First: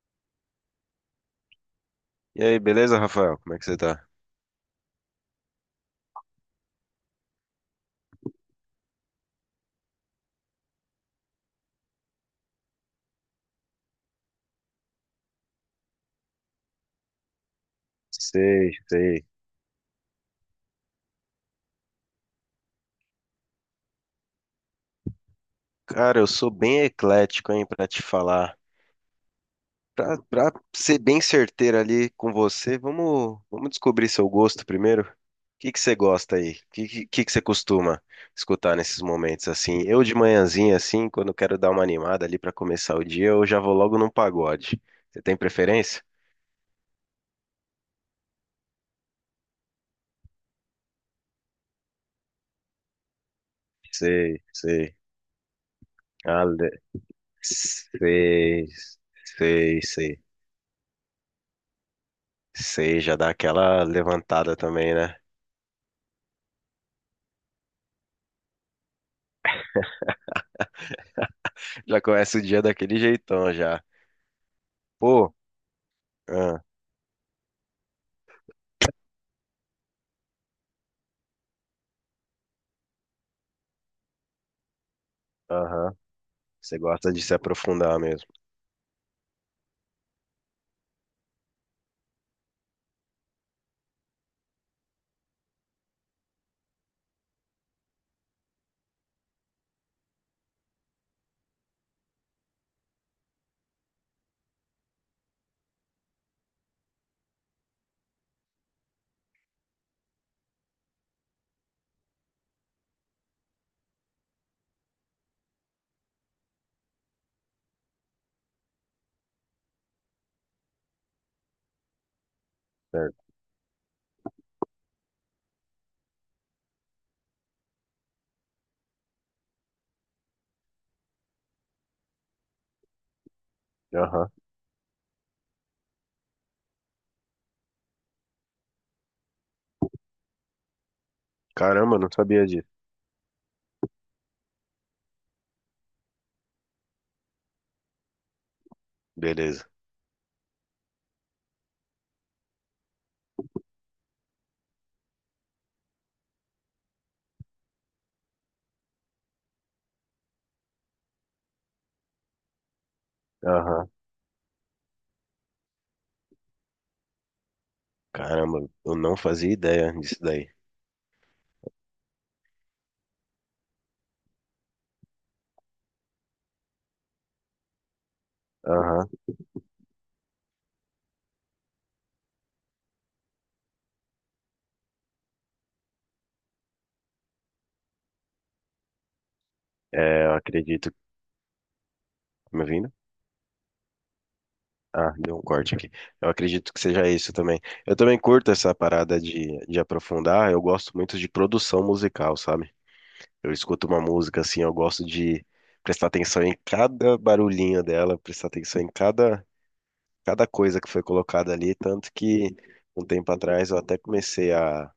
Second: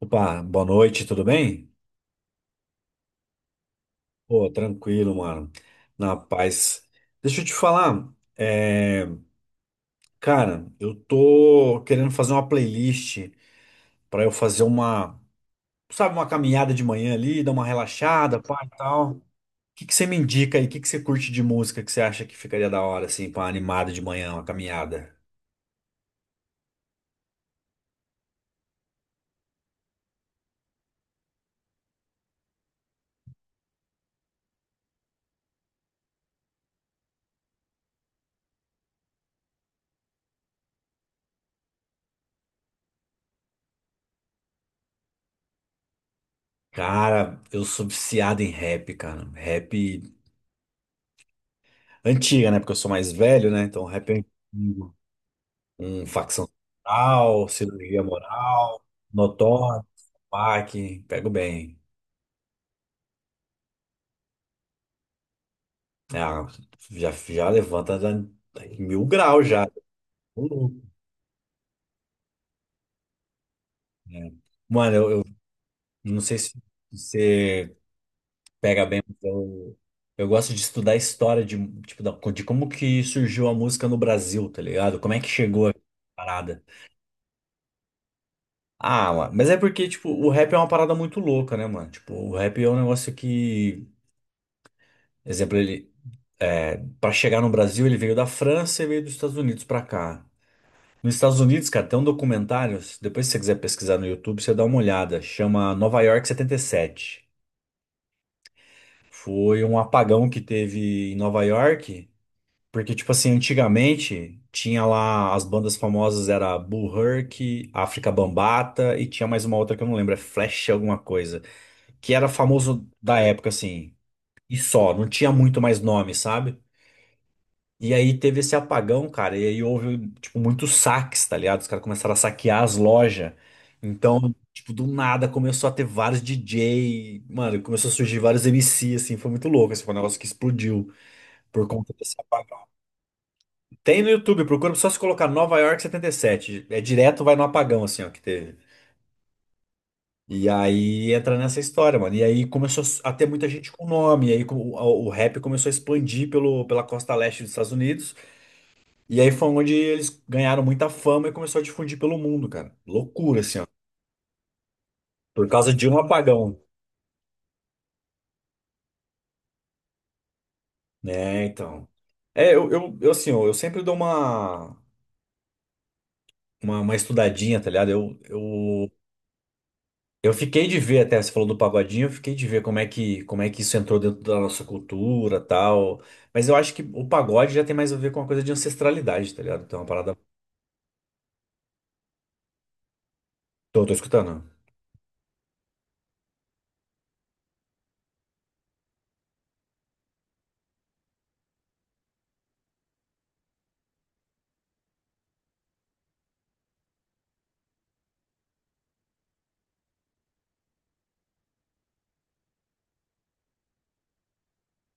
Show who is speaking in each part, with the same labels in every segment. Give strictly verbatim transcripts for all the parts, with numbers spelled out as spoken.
Speaker 1: Opa, boa noite, tudo bem?
Speaker 2: E aí, beleza, Rafael? Como é que você tá?
Speaker 1: Pô, tranquilo, mano. Na paz. Deixa eu te falar, é, cara, eu tô querendo fazer uma playlist pra eu fazer uma, sabe, uma caminhada de manhã ali, dar uma relaxada, pá, e
Speaker 2: Sei,
Speaker 1: tal. O
Speaker 2: sei.
Speaker 1: que que você me indica aí? O que que você curte de música que você acha que ficaria da hora, assim, pra uma animada de manhã, uma caminhada?
Speaker 2: Cara, eu sou bem eclético, hein, pra te falar. Pra, pra ser bem certeiro ali com você, vamos, vamos descobrir seu gosto primeiro. O que que você gosta aí? O que, que, que que você costuma escutar nesses momentos assim? Eu de manhãzinha, assim, quando eu quero dar uma animada ali pra começar o dia, eu já vou logo num pagode. Você tem preferência?
Speaker 1: Cara, eu sou viciado em rap, cara. Rap antiga, né? Porque eu sou mais velho, né? Então, rap é
Speaker 2: Sei, sei.
Speaker 1: antigo. Um facção
Speaker 2: Ale...
Speaker 1: moral, cirurgia
Speaker 2: Sei,
Speaker 1: moral,
Speaker 2: sei,
Speaker 1: notório,
Speaker 2: sei.
Speaker 1: P A C, pego bem,
Speaker 2: Sei, já dá aquela levantada também, né?
Speaker 1: né? Ah, já, já levanta da- mil graus já. Tô louco,
Speaker 2: Já começa o dia daquele jeitão já.
Speaker 1: né? Mano, eu, eu
Speaker 2: Pô,
Speaker 1: não sei se
Speaker 2: ah,
Speaker 1: você pega bem, mas eu, eu gosto de estudar a história de, tipo, da- de como que surgiu a música no Brasil, tá ligado? Como é que chegou a
Speaker 2: aham.
Speaker 1: parada.
Speaker 2: Você gosta de se aprofundar mesmo.
Speaker 1: Ah, mano, mas é porque, tipo, o rap é uma parada muito louca, né, mano? Tipo, o rap é um negócio que, exemplo, ele para chegar no Brasil, ele veio da França e veio dos Estados Unidos para cá. Nos Estados Unidos, cara, tem um documentário. se- Depois, se você quiser pesquisar no YouTube, você dá uma olhada. Chama Nova York setenta e sete. Foi um apagão que teve em Nova York, porque, tipo assim, antigamente tinha lá as bandas famosas, era Bull Herc, África Bambata e tinha mais uma outra que eu não lembro, é Flash alguma coisa, que era famoso da
Speaker 2: Certo?
Speaker 1: época, assim, e só, não tinha muito mais nome, sabe? E aí teve esse apagão, cara, e aí houve, tipo, muitos saques, tá ligado? Os caras começaram a saquear as lojas.
Speaker 2: Aham.
Speaker 1: Então, tipo, do nada começou a ter vários D J, mano, começou a surgir vários M C, assim, foi muito louco, assim, foi um negócio que explodiu por conta
Speaker 2: Caramba, eu não
Speaker 1: desse
Speaker 2: sabia
Speaker 1: apagão.
Speaker 2: disso.
Speaker 1: Tem no YouTube, procura só se colocar Nova York setenta e sete. É direto, vai no apagão, assim, ó, que teve.
Speaker 2: Beleza.
Speaker 1: E aí entra nessa história, mano. E aí começou a ter muita gente com nome, e aí co- o, o rap começou a expandir pelo, pela costa leste dos Estados Unidos. E aí foi onde eles ganharam muita fama e começou a difundir pelo mundo, cara. Loucura, assim, ó.
Speaker 2: Aham.
Speaker 1: Por causa de um apagão,
Speaker 2: Caramba, eu não fazia ideia disso daí.
Speaker 1: né? Então. É, eu, eu, eu, assim, ó, eu sempre dou uma, uma, uma estudadinha, tá ligado? Eu, eu,
Speaker 2: Aham.
Speaker 1: eu fiquei de ver, até você falou do pagodinho, eu fiquei de ver como é que, como é que isso entrou dentro da nossa cultura, tal. Mas eu acho que o pagode já tem mais a ver com uma coisa de ancestralidade, tá ligado? Então é uma parada.
Speaker 2: É, eu acredito. Me ouvindo?
Speaker 1: Tô, tô escutando.
Speaker 2: Ah, deu um corte aqui. Eu acredito que seja isso também. Eu também curto essa parada de, de aprofundar. Eu gosto muito de produção musical, sabe? Eu escuto uma música assim, eu gosto de prestar atenção em cada barulhinho dela, prestar atenção em cada, cada coisa que foi colocada ali, tanto que um tempo atrás eu até comecei a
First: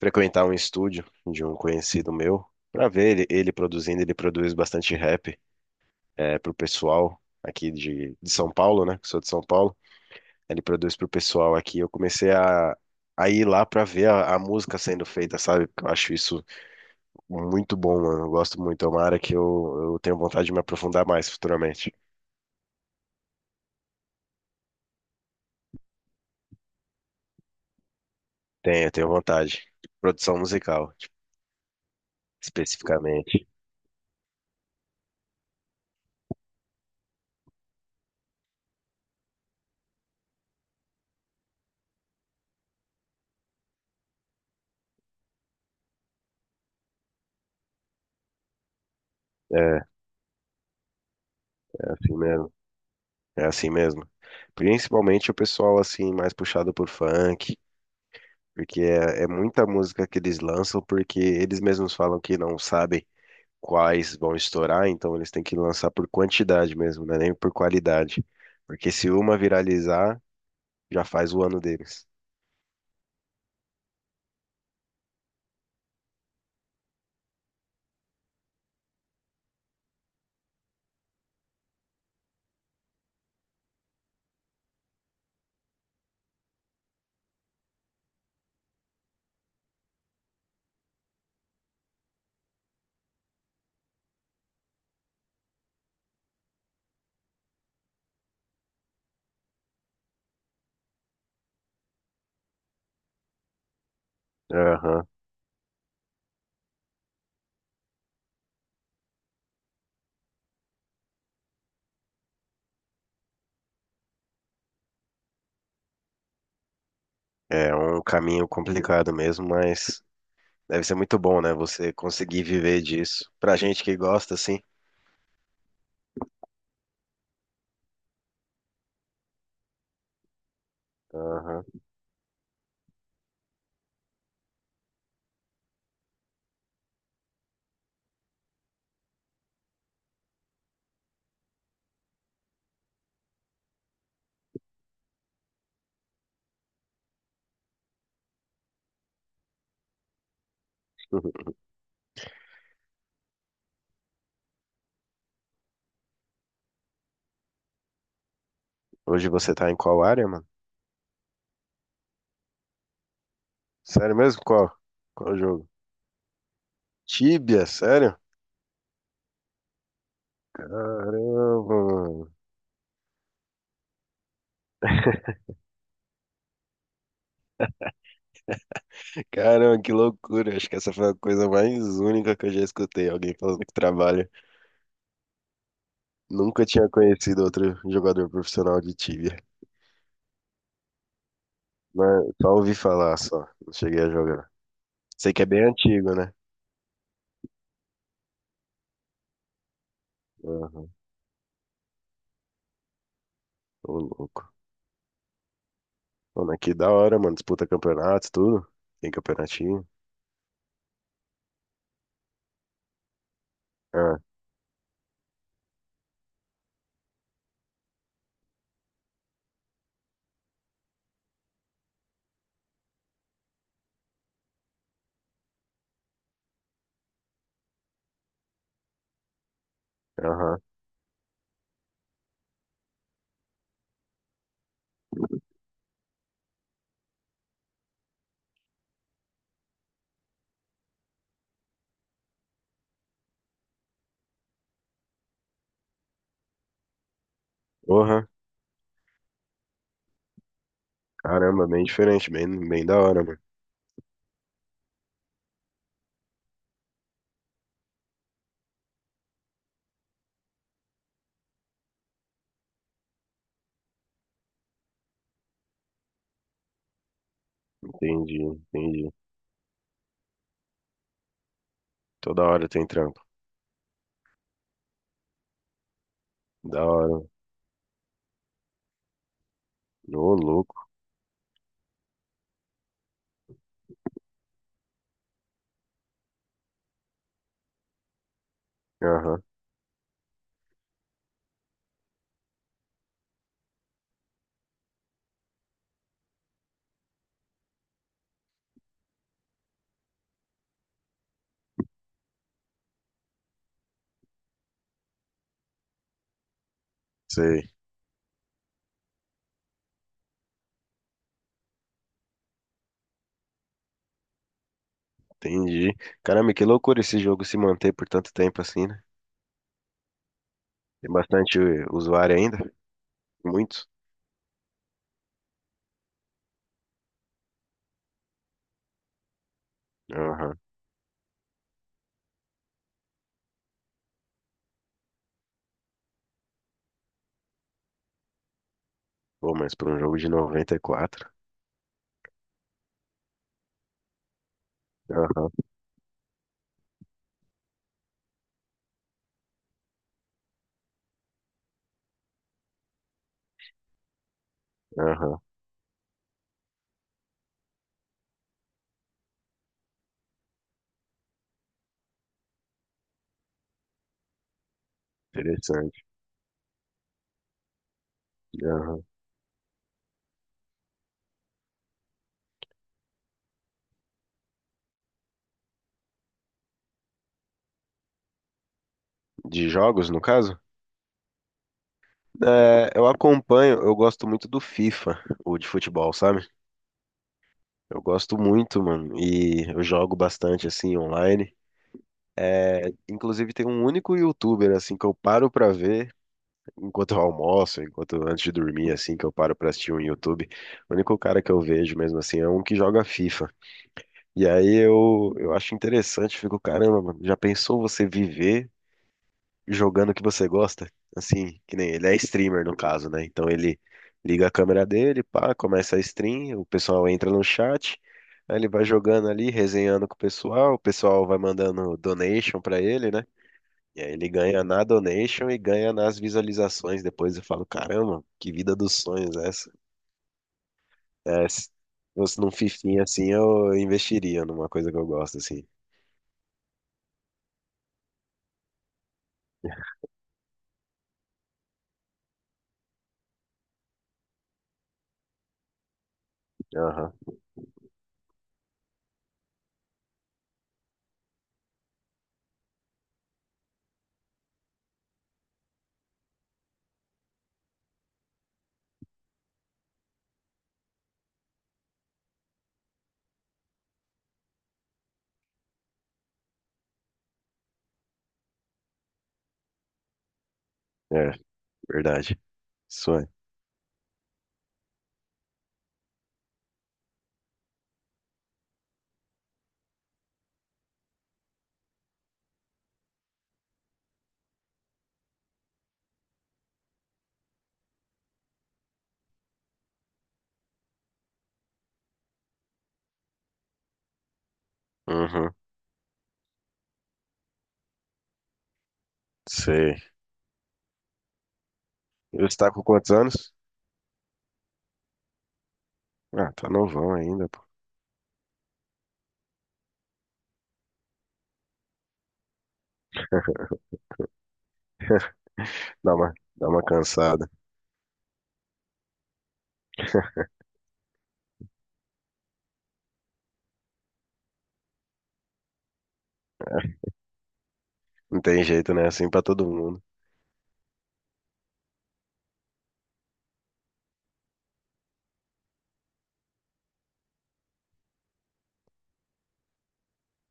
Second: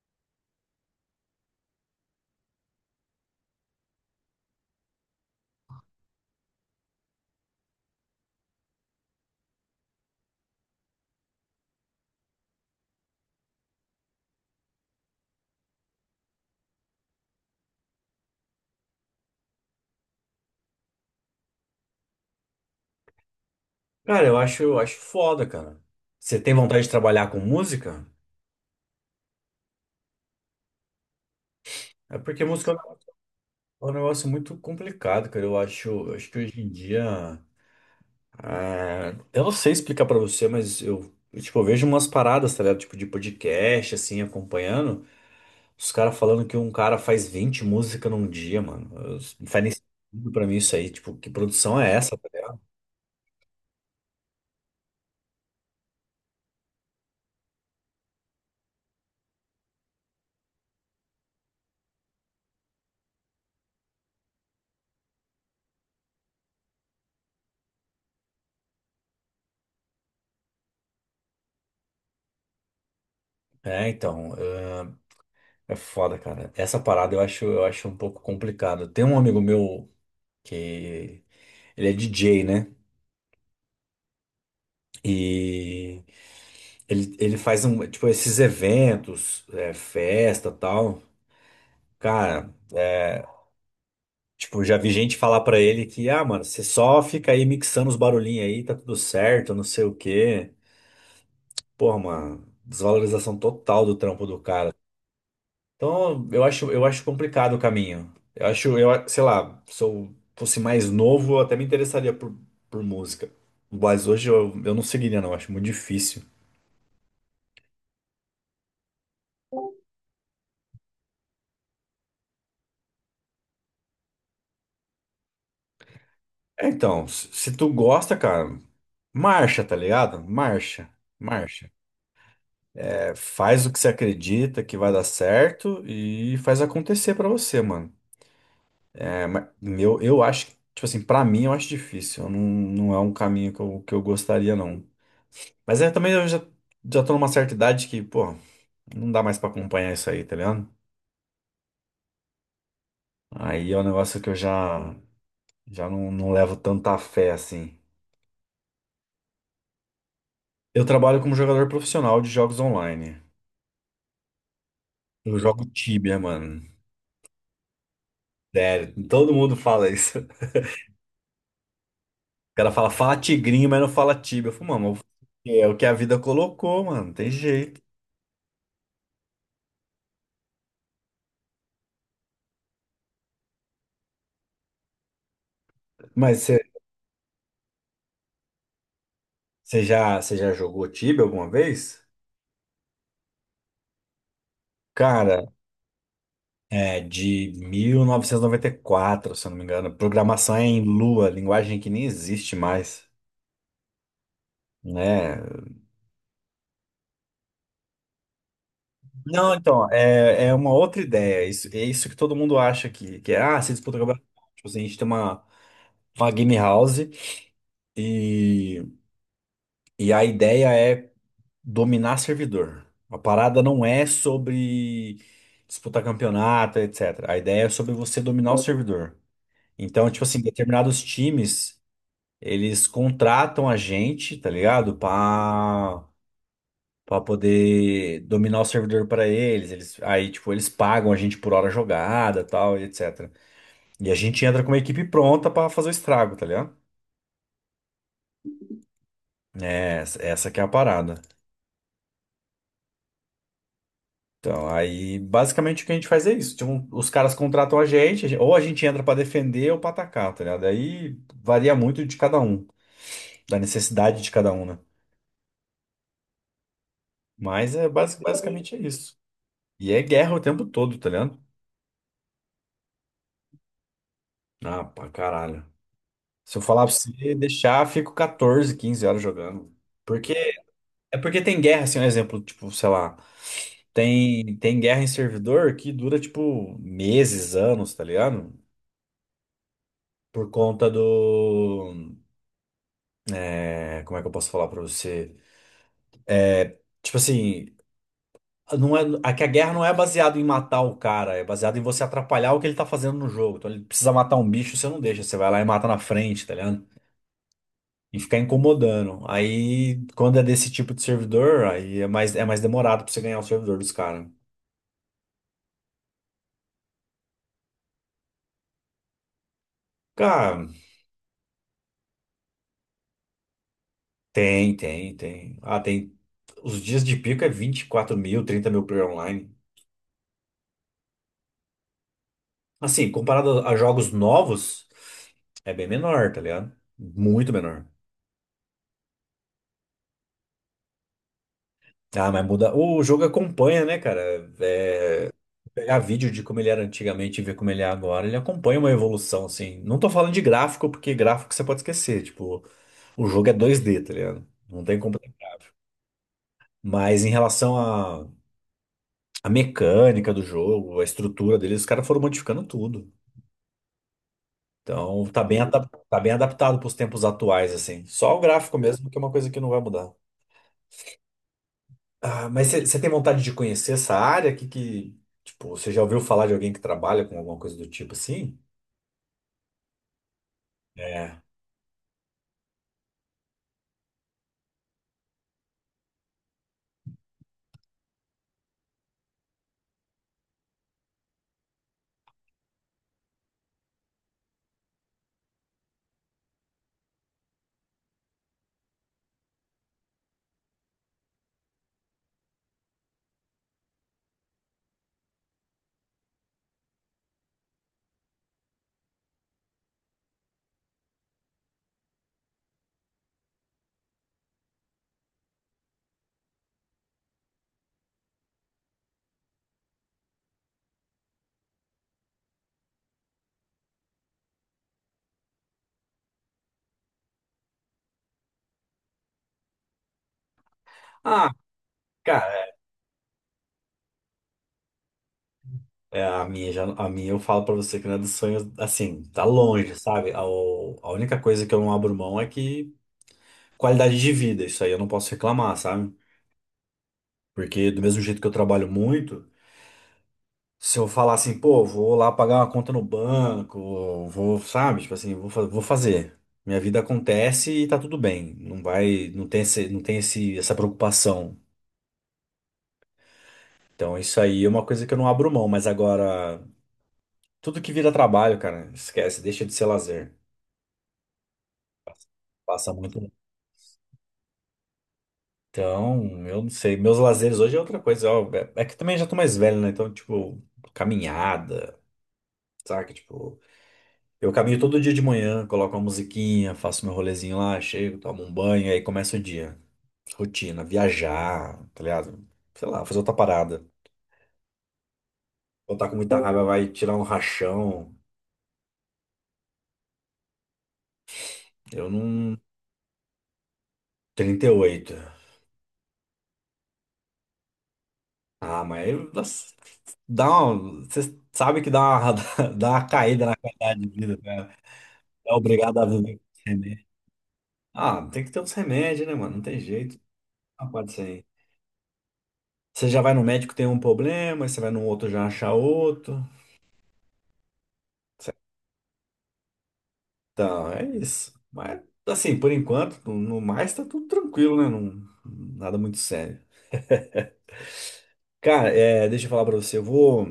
Speaker 2: frequentar um estúdio de um conhecido meu para ver ele, ele produzindo, ele produz bastante rap é, pro pessoal aqui de, de São Paulo, né? Que sou de São Paulo. Ele produz pro pessoal aqui. Eu comecei a, a ir lá para ver a, a música sendo feita, sabe? Porque eu acho isso muito bom, mano. Eu gosto muito. É uma área que eu, eu tenho vontade de me aprofundar mais futuramente.
Speaker 1: Cara, eu acho, eu acho foda, cara. Você tem vontade de trabalhar com música?
Speaker 2: Tenho, tenho vontade. Produção musical, tipo,
Speaker 1: É porque música
Speaker 2: especificamente.
Speaker 1: é um negócio muito complicado, cara. Eu acho, acho que hoje em dia. Ah, eu não sei explicar pra você, mas eu, eu, tipo, eu vejo umas paradas, tá ligado? Tipo, de podcast, assim, acompanhando. Os caras falando que um cara faz vinte músicas num dia, mano. Eu- Não
Speaker 2: É,
Speaker 1: faz nem
Speaker 2: é
Speaker 1: sentido pra mim isso aí. Tipo, que produção é essa,
Speaker 2: assim
Speaker 1: tá
Speaker 2: mesmo.
Speaker 1: ligado?
Speaker 2: É assim mesmo. Principalmente o pessoal, assim, mais puxado por funk, porque é, é muita música que eles lançam, porque eles mesmos falam que não sabem quais vão estourar, então eles têm que lançar por quantidade mesmo, né? Nem por qualidade. Porque se uma viralizar, já faz o ano deles.
Speaker 1: É, então, é, é foda, cara. Essa parada eu acho, eu acho um pouco complicado. Tem um amigo meu que ele é D J, né? E Ele, ele faz um, tipo, esses eventos, é, festa, tal. Cara, é, tipo, já vi gente falar pra ele que, ah, mano, você só fica aí mixando os barulhinhos aí, tá tudo certo, não sei o quê. Porra, mano, desvalorização total do trampo do cara.
Speaker 2: Aham.
Speaker 1: Então, eu acho, eu acho complicado o caminho. Eu acho, eu, a- sei lá, se eu fosse mais novo, eu até me interessaria por, por música. Mas hoje eu, eu não seguiria, não, eu acho muito difícil.
Speaker 2: É um caminho complicado mesmo, mas deve ser muito bom, né? Você conseguir viver disso. Pra gente que gosta, sim.
Speaker 1: É, então, se se tu gosta, cara, marcha, tá ligado? Marcha,
Speaker 2: Aham.
Speaker 1: marcha. É, faz o que você acredita que vai dar certo e faz acontecer pra você, mano. É, mas meu, eu acho, que, tipo assim, pra mim eu acho difícil. Eu não, não é um caminho que eu, que eu gostaria, não. Mas é, também eu já, já tô numa certa idade que, pô, não dá mais pra acompanhar isso aí, tá ligado? Aí é um negócio que eu já, já não, não levo tanta fé, assim.
Speaker 2: Hoje você tá em qual área, mano?
Speaker 1: Eu trabalho como jogador profissional de jogos online.
Speaker 2: Sério mesmo? Qual? Qual
Speaker 1: Eu jogo
Speaker 2: jogo?
Speaker 1: Tibia, mano.
Speaker 2: Tibia, sério?
Speaker 1: Sério, todo mundo fala isso. O
Speaker 2: Caramba, mano.
Speaker 1: cara fala, fala tigrinho, mas não fala tíbia. Eu falo, mano, eu vou fazer o quê? É o que a vida colocou, mano, não tem jeito.
Speaker 2: Caramba, que loucura. Acho que essa foi a coisa mais única que eu já escutei. Alguém falando que trabalha.
Speaker 1: Mas
Speaker 2: Nunca
Speaker 1: você
Speaker 2: tinha conhecido outro jogador profissional de Tibia.
Speaker 1: você já, Você já jogou tíbia alguma vez?
Speaker 2: Mas só ouvi falar, só. Não cheguei a jogar. Sei que é
Speaker 1: Cara,
Speaker 2: bem antigo, né?
Speaker 1: é de mil novecentos e e noventa e quatro, se eu não me engano. Programação é em
Speaker 2: Aham,
Speaker 1: Lua, linguagem que nem existe mais,
Speaker 2: ô, louco.
Speaker 1: né?
Speaker 2: Pô, mas que da hora, mano. Disputa campeonatos, tudo. Tem
Speaker 1: Não,
Speaker 2: campeonatinho.
Speaker 1: então, é, é, uma outra ideia. Isso, é isso que todo mundo acha que, que é, ah, se disputa o
Speaker 2: Ah,
Speaker 1: campeonato. Tipo assim, a gente tem uma, uma game house e, e a ideia é dominar servidor. A parada não é sobre disputar campeonato, etcétera. A ideia é sobre você dominar o servidor. Então, tipo assim,
Speaker 2: aham.
Speaker 1: determinados times, eles contratam a gente, tá ligado? Pra, pra poder dominar o servidor pra eles. Eles, aí, tipo, eles pagam a gente por hora jogada, tal, e etcétera. E a gente entra com uma equipe pronta pra fazer o estrago, tá ligado?
Speaker 2: Porra.
Speaker 1: É, essa essa que é a parada.
Speaker 2: Caramba, bem diferente, bem, bem da hora, mano.
Speaker 1: Então, aí basicamente o que a gente faz é isso. Tipo, os caras contratam a gente, a gen- ou a gente entra pra defender ou pra atacar, tá ligado? Aí varia muito de cada um, da necessidade de cada um, né? Mas é basi-
Speaker 2: Entendi,
Speaker 1: basicamente é
Speaker 2: entendi.
Speaker 1: isso. E é guerra o tempo todo, tá ligado?
Speaker 2: Toda hora tem trampo.
Speaker 1: Ah, pra caralho. Se eu
Speaker 2: Da
Speaker 1: falar pra
Speaker 2: hora.
Speaker 1: você deixar, fico quatorze, quinze horas jogando. Porque
Speaker 2: Ô, louco.
Speaker 1: é porque tem guerra, assim, um exemplo, tipo, sei lá, tem tem guerra em servidor que dura tipo meses, anos, tá ligado?
Speaker 2: Aham,
Speaker 1: Por conta do é, como é que eu posso falar pra você? Tipo assim, não é, a, que a guerra não é baseada em matar o cara, é baseada em você atrapalhar o que ele tá fazendo no jogo. Então ele precisa matar um bicho, você não deixa, você vai lá e mata na frente, tá ligado?
Speaker 2: sei.
Speaker 1: E ficar incomodando. Aí, quando é desse tipo de servidor, aí é mais, é mais demorado pra você ganhar o servidor dos caras.
Speaker 2: Entendi. Caramba, que loucura esse jogo se manter por tanto tempo assim, né?
Speaker 1: Cara,
Speaker 2: Tem bastante usuário ainda? Muitos?
Speaker 1: tem, tem, tem. Ah, tem. Os dias de pico é vinte e quatro mil, trinta mil player online.
Speaker 2: Aham.
Speaker 1: Assim, comparado a jogos novos, é bem menor, tá ligado? Muito menor.
Speaker 2: Pô, mas para um jogo de noventa e quatro.
Speaker 1: Ah, mas muda. O jogo acompanha, né, cara? É,
Speaker 2: Aham,
Speaker 1: pegar vídeo de como ele era antigamente e ver como ele é agora, ele acompanha uma evolução, assim. Não tô falando de gráfico, porque gráfico você pode esquecer. Tipo, o jogo é dois d, tá ligado? Não tem como ter
Speaker 2: aham.
Speaker 1: gráfico. Mas em relação à à mecânica do jogo, a estrutura dele, os caras foram modificando tudo. Então, tá bem, adap-
Speaker 2: Interessante.
Speaker 1: tá bem adaptado pros tempos atuais, assim. Só o gráfico
Speaker 2: Aham.
Speaker 1: mesmo, que é uma coisa que não vai mudar. Ah, mas você tem vontade de conhecer essa área? Que, que, tipo, você já ouviu falar de alguém que trabalha com alguma coisa do tipo assim?
Speaker 2: De jogos, no caso?
Speaker 1: É.
Speaker 2: É, eu acompanho, eu gosto muito do FIFA, o de futebol, sabe? Eu gosto muito, mano, e eu jogo bastante assim online. Inclusive tem um único YouTuber assim que eu paro pra ver enquanto eu almoço, enquanto antes de dormir assim, que eu paro pra assistir um YouTube. O único cara que eu vejo mesmo assim é um que joga FIFA. E aí eu eu acho interessante, fico, caramba, mano, já pensou você viver jogando o que você gosta, assim, que nem ele é streamer no caso, né? Então ele liga a câmera dele, pá, começa a stream, o pessoal entra no chat, aí ele vai jogando ali, resenhando com o pessoal, o pessoal vai mandando donation pra ele, né? E aí ele ganha na donation e ganha nas visualizações. Depois eu falo, caramba, que vida dos sonhos é essa. É,
Speaker 1: Ah,
Speaker 2: se fosse num
Speaker 1: cara,
Speaker 2: fifinha assim, eu investiria numa coisa que eu gosto, assim.
Speaker 1: é, é, a minha já, a minha eu falo pra você que não é dos sonhos, assim, tá longe, sabe? A, o- a única coisa que eu não abro mão é que qualidade de vida, isso aí eu não posso reclamar, sabe?
Speaker 2: Aham,
Speaker 1: Porque do mesmo jeito que eu trabalho muito. Se eu falar assim, pô, vou lá pagar uma conta no banco, vou, sabe? Tipo assim, vou, fa- vou fazer. Minha vida acontece e tá tudo bem. Não vai, não tem esse, não tem esse, essa preocupação. Então isso aí é uma coisa que eu não abro mão, mas agora tudo que vira trabalho, cara, esquece, deixa de ser lazer.
Speaker 2: é, verdade.
Speaker 1: Passa muito.
Speaker 2: Sonho.
Speaker 1: Então, eu não sei, meus lazeres hoje é outra coisa, ó, é é que também já tô mais velho, né? Então, tipo, caminhada, saca? Tipo, eu caminho todo dia de manhã, coloco uma musiquinha, faço meu rolezinho lá, chego, tomo um banho, aí começa o dia. Rotina, viajar, tá ligado? Sei lá, fazer outra parada.
Speaker 2: Uhum,
Speaker 1: Ou tá com muita raiva, vai tirar um rachão.
Speaker 2: sei.
Speaker 1: Eu
Speaker 2: Ele
Speaker 1: não.
Speaker 2: está com quantos anos?
Speaker 1: Trinta e oito.
Speaker 2: Ah, tá novão ainda, pô.
Speaker 1: Ah, mas aí, nossa, dá uma. Você sabe que dá uma, dá uma caída na qualidade de vida, cara. É obrigado a
Speaker 2: Dá uma,
Speaker 1: viver com esse
Speaker 2: dá uma
Speaker 1: remédio.
Speaker 2: cansada.
Speaker 1: Ah, tem que ter uns remédios, né, mano? Não tem jeito. Não pode ser. Você já vai no médico, tem um problema, aí você vai no outro, já acha outro.
Speaker 2: Não tem jeito, né? Assim pra todo mundo.
Speaker 1: Então, é isso. Mas, assim, por enquanto, no no mais tá tudo tranquilo, né? Não, nada muito sério. Cara, é, deixa eu falar pra você. Eu vou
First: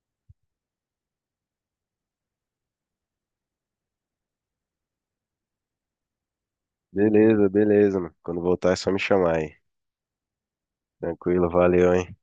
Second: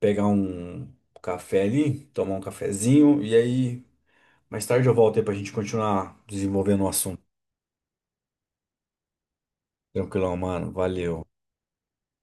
Speaker 1: pegar um café ali, tomar um cafezinho, e aí mais tarde eu volto aí pra gente continuar desenvolvendo o assunto.
Speaker 2: Beleza, beleza, mano. Quando voltar é só me chamar aí.
Speaker 1: Tranquilão, mano. Valeu.
Speaker 2: Tranquilo, valeu, hein?